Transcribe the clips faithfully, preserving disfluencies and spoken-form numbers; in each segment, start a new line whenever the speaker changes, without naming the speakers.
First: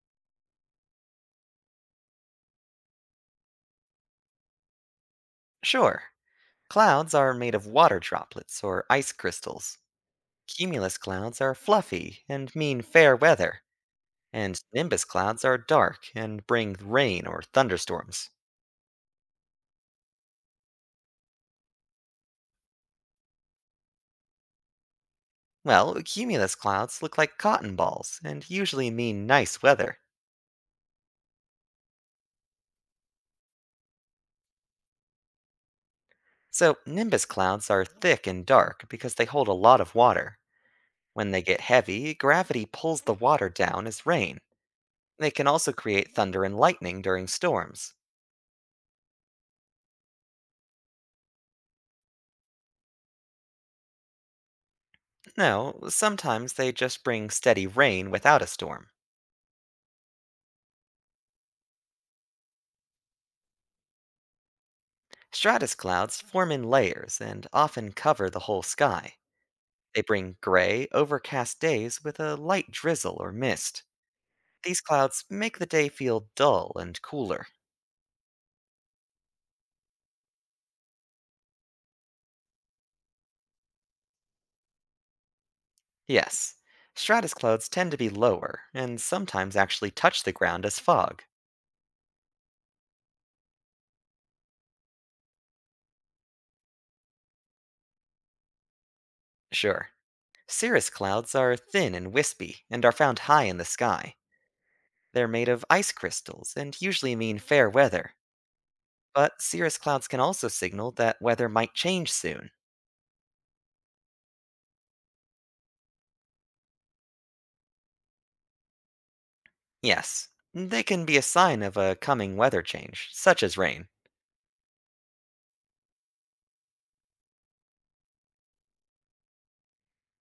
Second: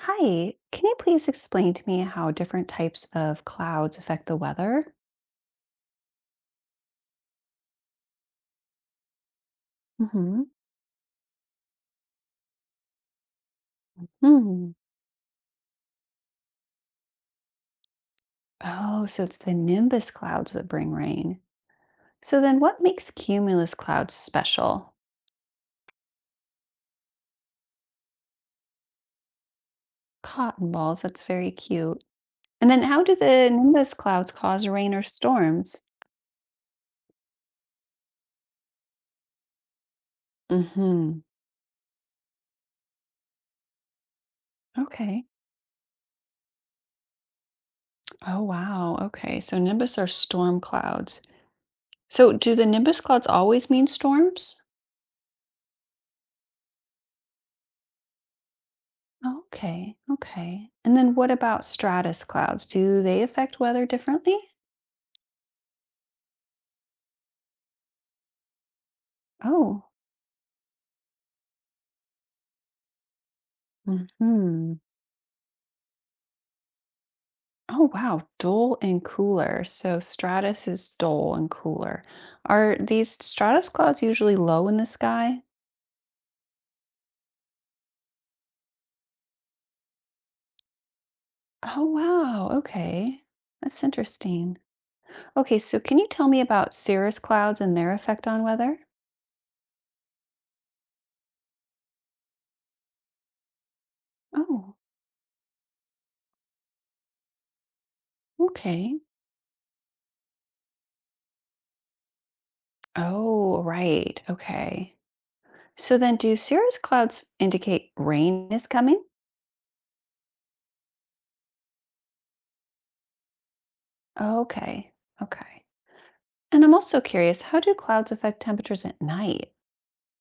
Hi, can you please explain to me how different types of clouds affect the weather?
Sure. Clouds are made of water droplets or ice crystals.
Mm-hmm.
Cumulus clouds are fluffy and mean fair weather, and
Hmm.
nimbus clouds are dark and bring rain or thunderstorms.
Oh, so it's the nimbus clouds that bring rain. So then what makes cumulus clouds special?
Well, cumulus clouds look like cotton balls and usually mean nice weather.
Cotton balls, that's very cute. And then how do the nimbus clouds cause rain or storms?
So, nimbus clouds are thick and dark because they hold a lot of water.
Mhm.
When they get heavy, gravity pulls the water down as rain.
Okay.
They can also create thunder and lightning during storms.
Oh, wow. Okay. So nimbus are storm clouds. So do the nimbus clouds always mean storms?
No, sometimes they just bring steady rain without a storm.
Okay, okay. And then what about stratus clouds? Do they affect weather differently?
Stratus clouds form in layers and often cover the whole sky.
Oh,
They bring gray, overcast days with a light drizzle or mist.
hmm.
These clouds make the day feel dull and cooler.
Oh, wow. Dull and cooler. So stratus is dull and cooler. Are these stratus clouds usually low in the sky?
Yes, stratus clouds tend to be lower and sometimes actually touch the ground as fog.
Oh, wow. Okay. That's interesting. Okay, so can you tell me about cirrus clouds and their effect on weather?
Sure. Cirrus clouds are thin and wispy and are found high in the sky.
Oh,
They're made of ice crystals and usually mean fair weather.
okay.
But cirrus clouds can also signal that weather might change soon.
Oh, right. Okay. So then, do cirrus clouds indicate rain is coming?
Yes, they can be a sign of a coming weather change, such as rain.
Okay. Okay. And I'm also curious, how do clouds affect temperatures at night?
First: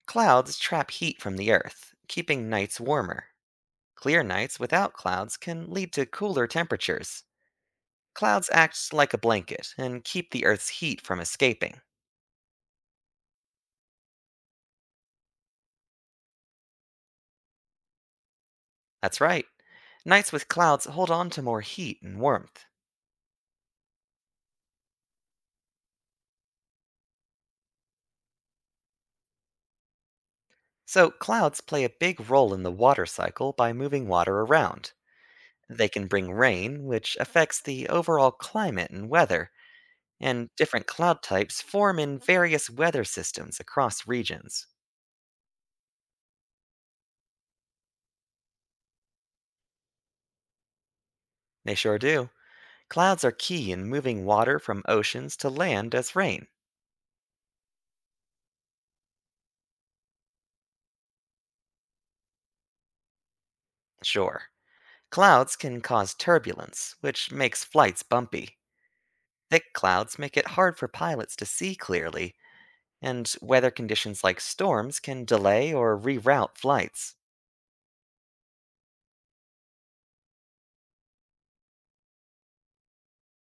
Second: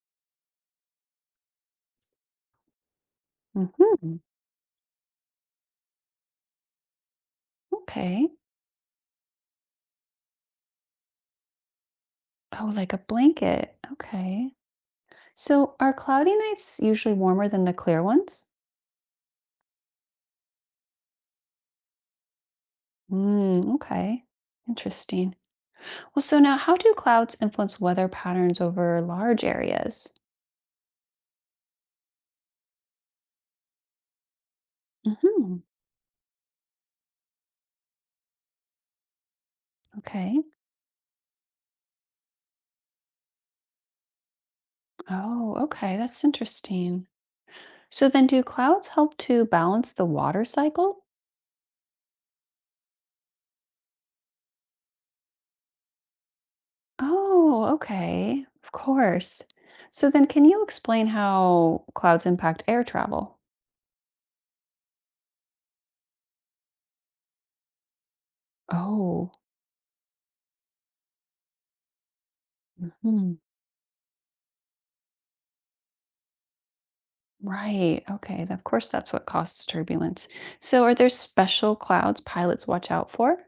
Clouds trap heat from the earth, keeping nights warmer.
Hmm.
Clear nights without clouds can lead to cooler temperatures.
Okay.
Clouds act like a blanket and keep the earth's heat from escaping.
Oh, like a blanket. Okay. So are cloudy nights usually warmer than the clear ones?
That's right. Nights with clouds hold on to more heat and warmth.
Mm, okay. Interesting. Well, so now how do clouds influence weather patterns over large areas?
So, clouds play a big role in the water cycle by moving water around.
Hmm.
They can bring rain, which affects the overall climate and weather,
Okay.
and different cloud types form in various weather systems across regions.
Oh, okay. That's interesting. So then do clouds help to balance the water cycle?
They sure do. Clouds are key in moving water from oceans to land as rain.
Oh, okay. Of course. So then, can you explain how clouds impact air travel?
Sure. Clouds can cause turbulence, which makes flights bumpy.
Oh,
Thick clouds make it hard for pilots to see clearly, and
mhm.
weather conditions like storms can delay or reroute flights.
Right. Okay. Of course, that's what causes turbulence. So, are there special clouds pilots watch out for?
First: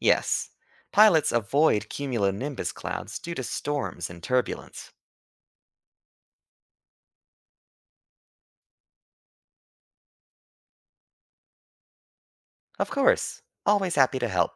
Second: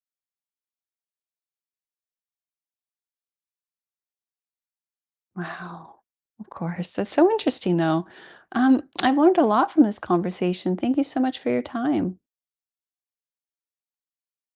Yes, pilots avoid cumulonimbus clouds due to storms and turbulence.
Wow. Of course. That's so interesting, though. Um, I've learned a lot from this conversation. Thank you so much for your time.
Of course, always happy to help.